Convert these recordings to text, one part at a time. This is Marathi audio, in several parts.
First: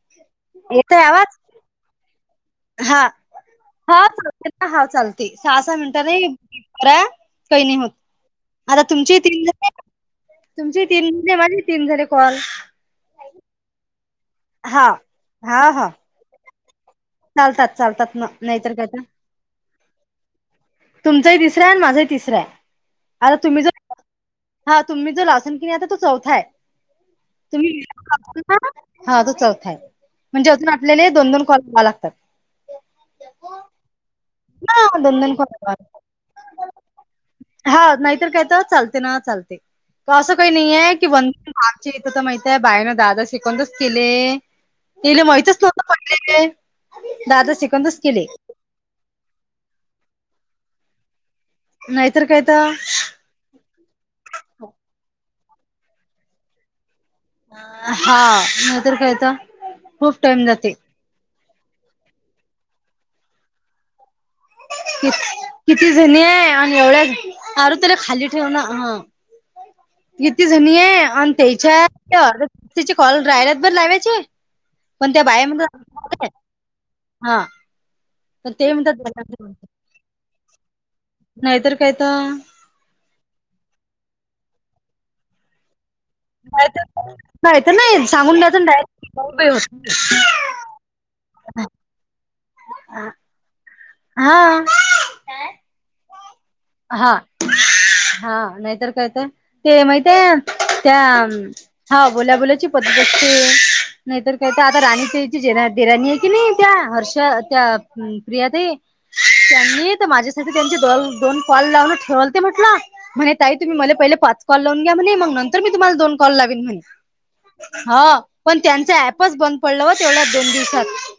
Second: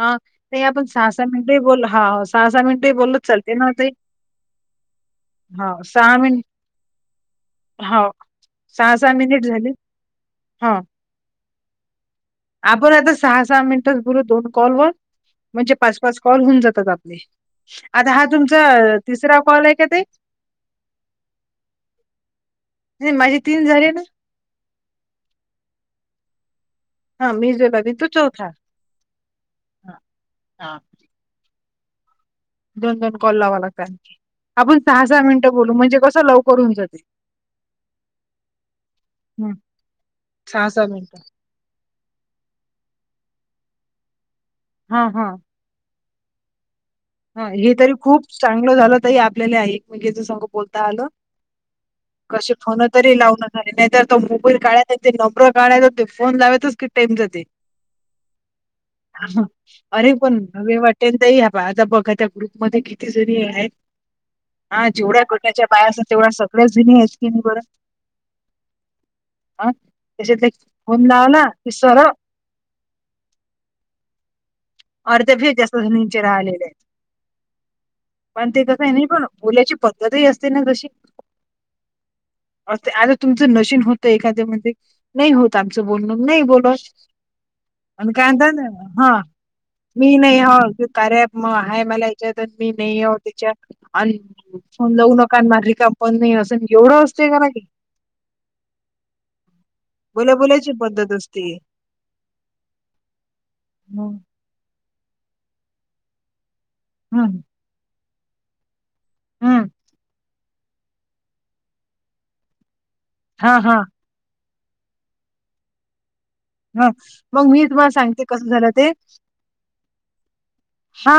हा ते आपण येतोय सास आवाज मि बोल हा स हा हा चालते ना हा चालते सहा हां, सहा मिनटांनी एक मिनिट एक करा. काही नाही होत हो, आता तुमची तीन मिनिट झाले. हां, तुमची तीन मु माझ तीन झाले कॉल. आपण आता सहा सहा मिनिटच बोलू दोन कॉल हा वर हा म्हणजे हा पाच पाच कॉल होऊन जातात आप चालतात आता चालतात हा ना तुमचा नाहीतर काय तर तिसरा कॉल आहे का ते? तुमचाही तिसरं आणि माझाही तिसरं नाही आहे अर माझे तुम्ही जर झाले एकास ना? हा तुम्ही जो लासन किनी आता तो चौथा आहे. हां, मी जो तुम्ही लावीन तो चौथा. हा तो चौथा आहे. हां, म्हणज अजून आपल्याने दोनोन कॉल करावं लागतात. दोन दोन कॉल लावा लागतात आणखी आपण हा सहा दोन सहा दोन मिनटं बोलू कॉल म्हणजे कसं लवकर होऊन जाते. हा नाहीतर काय तर चालते ना हं, चालते असं काही नाहीये की व मिनिटं. आमच्या इथं तर माहित आहे बाय नां दादा शिकवूनच केले हां, तले हां, माहितच नव्ह पले आहे. हा हे तरी खूप चांगलं झालं त आपल्याला एकमेकच संग बोलता आलं. नाहीतर काय कशी तर फोन तरी लावून. अरे नाही तर तो मोबाईल काढायचं ते नंबरं काढायचं ते फोन लावायतच की टईम ज हा नाहीतर काय तर अरे खूप पण टाइम जाते हवे वाट दई ह बा आता बघा त्या ग्रुप मध्ये किती जणी आहेत. हा [inaudible] कि जेवढ्या गटाच्या बाया किती असतात जणी तेवढ्या आहे सगळ्याच आणि जणी आहेत की नाही बरं एवढ्या अर तरी खाली ठेव ना हा. हा. किती त्याच्यातले जणी आहे फोन आणि लावला की त्याच्या सरळ कॉल राहिल्यात बरं लावायचे. पण त्या अर्ध बाया फि जास नचे म्हणतात राहिलेले. हा पण ते कसंय नाही पण बोलाची पद्धतही असते ना जशी. नाहीतर कायता. अस आता तुमचं नशीन होतं एखाद्या म्हणे नाही होत आमचं बोलणं नाही बोल नाही आणि काय हा. बाईम मी नाही हो कार्य ॲप मग आहे मला याच्यातून मी नाही हा. हो त्याच्यात. आणि फोन लाऊ नका आणि मझली काम पण नाही असं बी हा हा नाहीतर कायत ते बोला माहितये बोलायची त्या. पद्धत असते. हा बोला बोलाची पत्रते हम्म नाहीतर. आता राणीचे ज देराणी आहे की नाही त्या हर्ष हम्म त्या प्रिया ताई. हम्म त्यांनी तर माझ्यासाठी त्यांचे दल दोन कॉल लावून ठेवलते म्हटलं. म्हणे हा हा तुम्ही मला पहि पाचॉ लावून घ्या म्हणे मग नंतर मी तु्हाला दोन कॉल ला ह मग मी तुम्हाला सांगते कसं पण झालं ते त्यांच ऍपच बंद पडलं हो तेवढ्या दोन दिवसात. हा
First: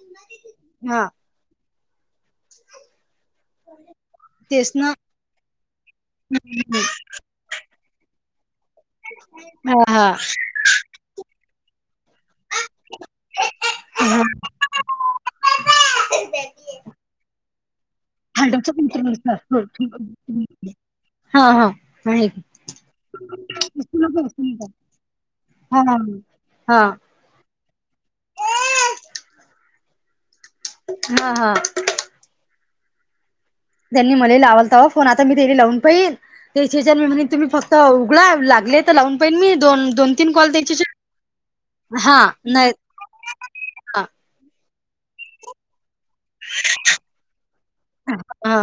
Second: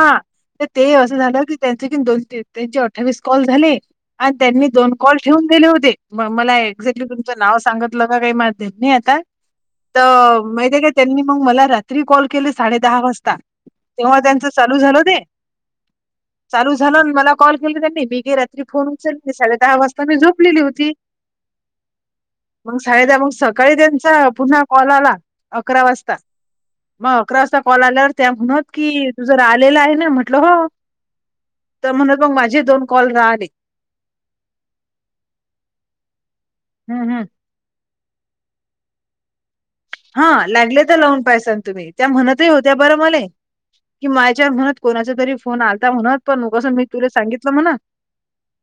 तर ते हा असं झालं की त्यांच की दोस दे त्यांचे अठ्ठावीस कॉल झाले आणि त्यांनी तेच ना दोन कॉल ठेवून दिले होते म मला एक्झॅक्टली पण चा नाव सांगतलं का काही मारतेत नाही आता. ह. त माहिती आहे का त्यांनी मग मला रात्री कॉल केले साडे दहा वाजता. तेव्हा त्यांच चालू झालं ते चालू [unintelligible] झालं मला कॉल केलं त्यांनी मी गे रात्री हाडोचा फोन कंट्रोल उचलली साडे असतो. दहा वाजता मी झोपलेली होती. हा हा आहे की. मंग सायद मग सकाळी त्यांचा पुन्हा कॉल आला हा अकरा हा वाजता हा मग अकरा वाजता कॉल आल्यावर त्या म्हणत की तू जरा आलेला आहे ना म्हटलं हो. हा हा. तर म्हणून मग माझे दोन कॉल राहले त्यांनी मले लावालता फोन आता मी तेली लावून पाहीन त्याच्याच्या हम्म म्हणे हम्म. तुम्ही फक त उघडा लागले तर लावून पाहीन मी दोन दोन हा तीन कॉल लागले त्याच्याच्या तर लावून पैसान तुम्ही त्या हा म्हणत ही नाही होत्या बरं मले. हा कि मायाच्या मम्हणत कोणाचा तरी फोन आलता म्हणत. पण उगसं मी तुले सांगितलं म्हणा हा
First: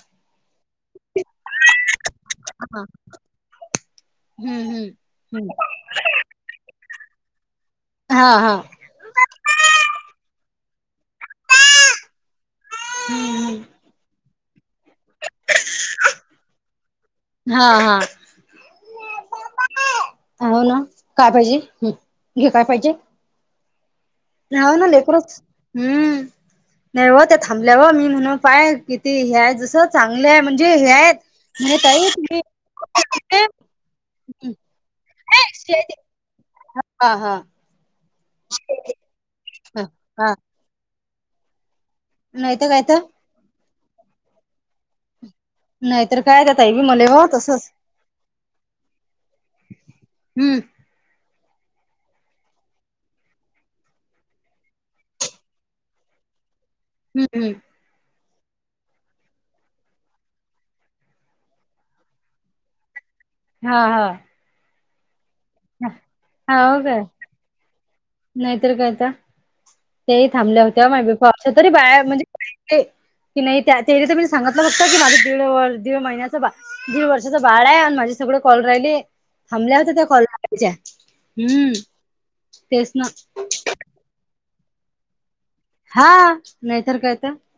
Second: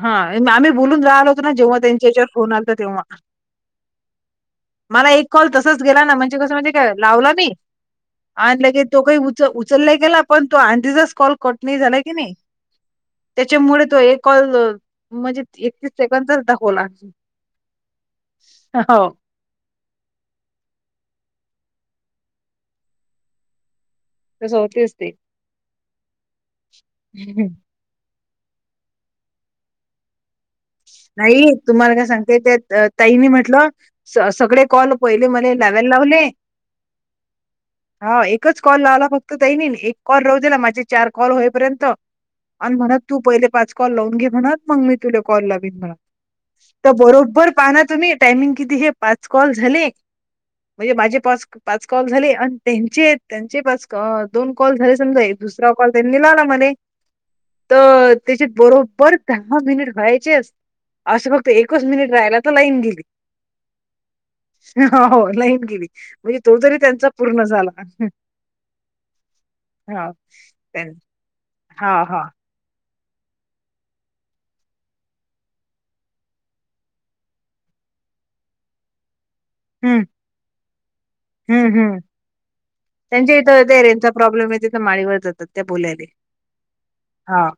हा आम्ही बोलून लायल होत ना जेव्हा त्यांच्याच्यावर फोन आ हा तेव्हा हम्म हम्म मला एक कॉल हम्म तसच गेला ना म्हणजे कसं म्हणजे काय लावला मी हा हा आणि ले के तो काही उच उचललाय गेला पण तो आंटीचाच कॉल कट नाही झालाय की नाही. हम्म त्याच्यामुळे तो एक कॉल अ म्हणजे एकतीस सेकंड चा दाखवला. हा हा. हो हो ना काय पाहिजे हम्म घे काय पाहिजे. तसं ह्याव ना होतेच ते लेकरच हम्म नाहीव त्या थांबल्यावर मी म्हण पाय किती ह्याय जसत नाही तुम्हाला काय ताई सांगते तुम्ही त्या ताईनी म्हटलं स सगळे कॉल पहिले मले लावये लावले. आ हा. हा एकच कॉल लावला फक्त ताई मीन ह एक कॉल हा राहू देला माझे चार कॉल होईपर्यंत. नाहीतर आणि काय म्हणत तर तू पहिले पाच कॉल लावून घे म्हणत मग मी तुला कॉल लाग नाही तर काय त्या ताई बी तर मले हो बरोबर पाह तसच ना तुम्ही टायमिंग किती हे पाच कॉल झाले. हम्म वय माझे पाच पाच कॉल झाले आणि त्यांचे त्यांचे पाच दोन कॉल झाले समजा एक दुस ट्र कॉल त्यांनी लावला म्हणे. हम्म हम्म. तर त्याच्यात बरोबर दहा मिनिट व्हायेत. चेस असं फक्त एकच मिनिट राहीला तर लाईन गेली. हा हा. हो लाईन गेली म्हणजे तो जरी हाव काय त्यांचा पूर्ण झाला हम्म. नाहीतर काय आता तेही थांबल्या होत्या मा बी [unintelligible] तरी बाया हा म्हणजे ते की नाही त्या त्यारी तर मी सांगितलं फक्त की माझा दीड व दीड महिन्याचा बा दीड वर्षाचं बाळ आहे आणि माझे सगळ कॉल राहिले. थांबल्या होता हम्म त्या तर कॉलचा हम्म. तेच ना त्यांच्या इथं ते रेंजचा प्रॉब्लेम आहे तिथं माळीवर जातात. त्या बोलायली हा नाहीतर काय तर हा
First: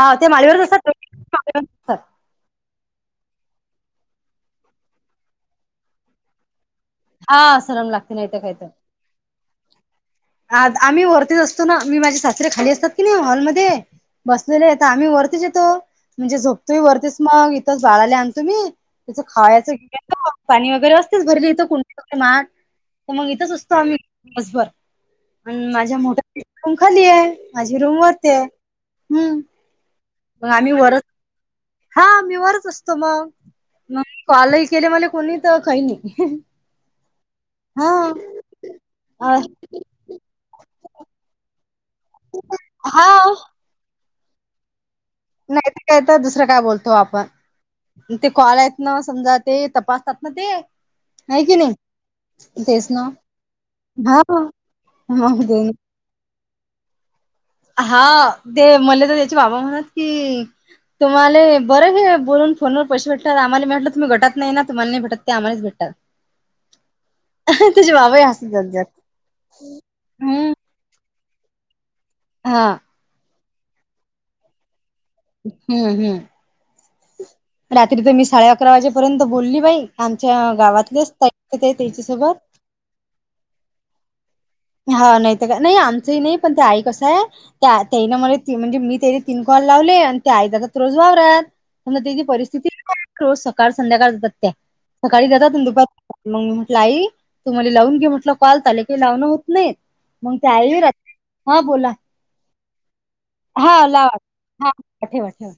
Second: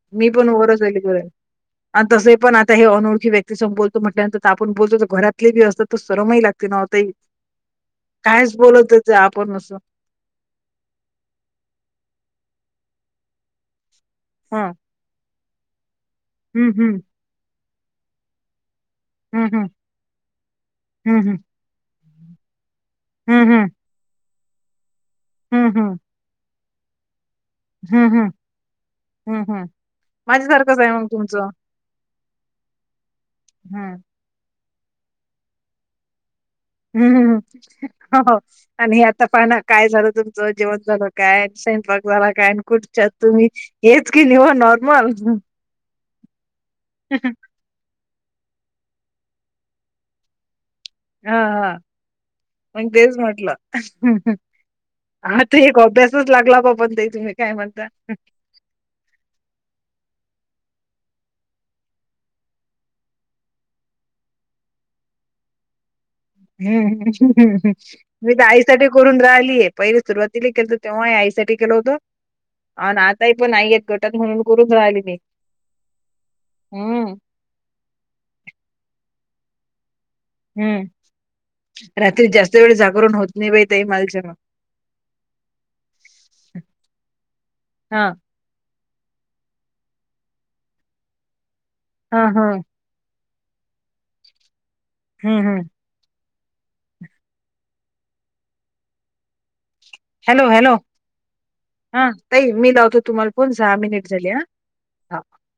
हा मी ते पण माळीवरच वरच राली कर. असतात आणि तसं पण आता हे अनोळखी व्यक्ती सम बोलतो म्हटल्यानंतर आपण बोलतो तर घरातले बी असतात तर सरमही लागतेय नव्हतही. हा सरम लागते नाही तर काय काहीच तर बोलत जा आपण असं. आ आम्ही वरतीच असतो ना मी माझी सासरे खाली असतात की नाही हॉलमध्ये ह बसलेले आहेे का आम्ही वरतीच येतो म्हणजे हम्म झोपतोय हम्म वरतीच मग इथच बाळाला आणतो मी. त्याचं हम्म खावायचं घे पाणी वगैरे असतेच हम्म भरले इथं कुं मान तर मंग इथंच हम्म हम्म असतो आम्ही दिवसभर. आन हम्म हम्म हम्म माझ्या मो [inaudible] रूम खाली आहे माझी रूम हम्म हम्म वरती आहे हम्म. पण आम्ही वर तुमचा हा मी वरच असतो मग हम्म मग कॉलही केले मला कोणी तर काही नाही. हम हम्म हा हो हो आणि हे आता पहा ना काय झालं त जेवण झालं काय स्वयपाक झाला काय? कुठच्या हा. तुम्ही? येत की निव नो बोल हं नाहीत का तर दुसरं काय बोलतो आपण? ते कॉल आहेत ना समजा ते तपासतात ना ते हा आहे की हा नाही मग तेच म्हटलं हा हहह मग आता ते एक ओबिव्यस तूच लागला बाबा अन् द्यायचं मी हा हा ते म्हले तर त्याचे बाबा म्हणत की तुम्हाले बरं हे बोलून फोनवर पैसे भेटतात आम्हाला भेटलं तुम्ही गटात नाही ना तुम्हाला नाही भेटत ते आम्हाला भेटातात. हम्म हम्म हम्म मी तर हसत जात जात. आईसाठी करून राहिलीय पहिले सुरुवातीला हम्म केलत तेव्हा आई साठी केलं होतं. हा. अन आताही पण नाहीयेत गटात म्हणून करून राहिली ती. हम्म हम्म हम्म. रात्री तर मी साडे अकरा वाजेपर्यंत बोलली बाई आमच्या गावातलेच ते त्याच्या सोबत. चे वेळ जागरण होत नाही बाई ते माया हेच्यानं हा नाही तर का नाही आमचंही नाही पण ते आई कसं आहे हा ताईन मुळे ती म्हणजे मी तेचे तीन कॉल लावले आणि ते आई जत रोज वावरत अन त्याची हा हा परिस्थिती रोज सकाळ संध्याकाळ जातेय सकाळी हम्म जातात हम्म दुपार मग मी म्हटलं आई तुम्हाला लावून घे म्हटलं कॉलत आले की लावणं होत नाहीत. मग ती हॅलो आली हॅलो होय रात्री? हा बोला, ताई मी लावतो तुम्हाला फोन सहा हा मिनिट लावा. झाले हा ठेवा ठेवा.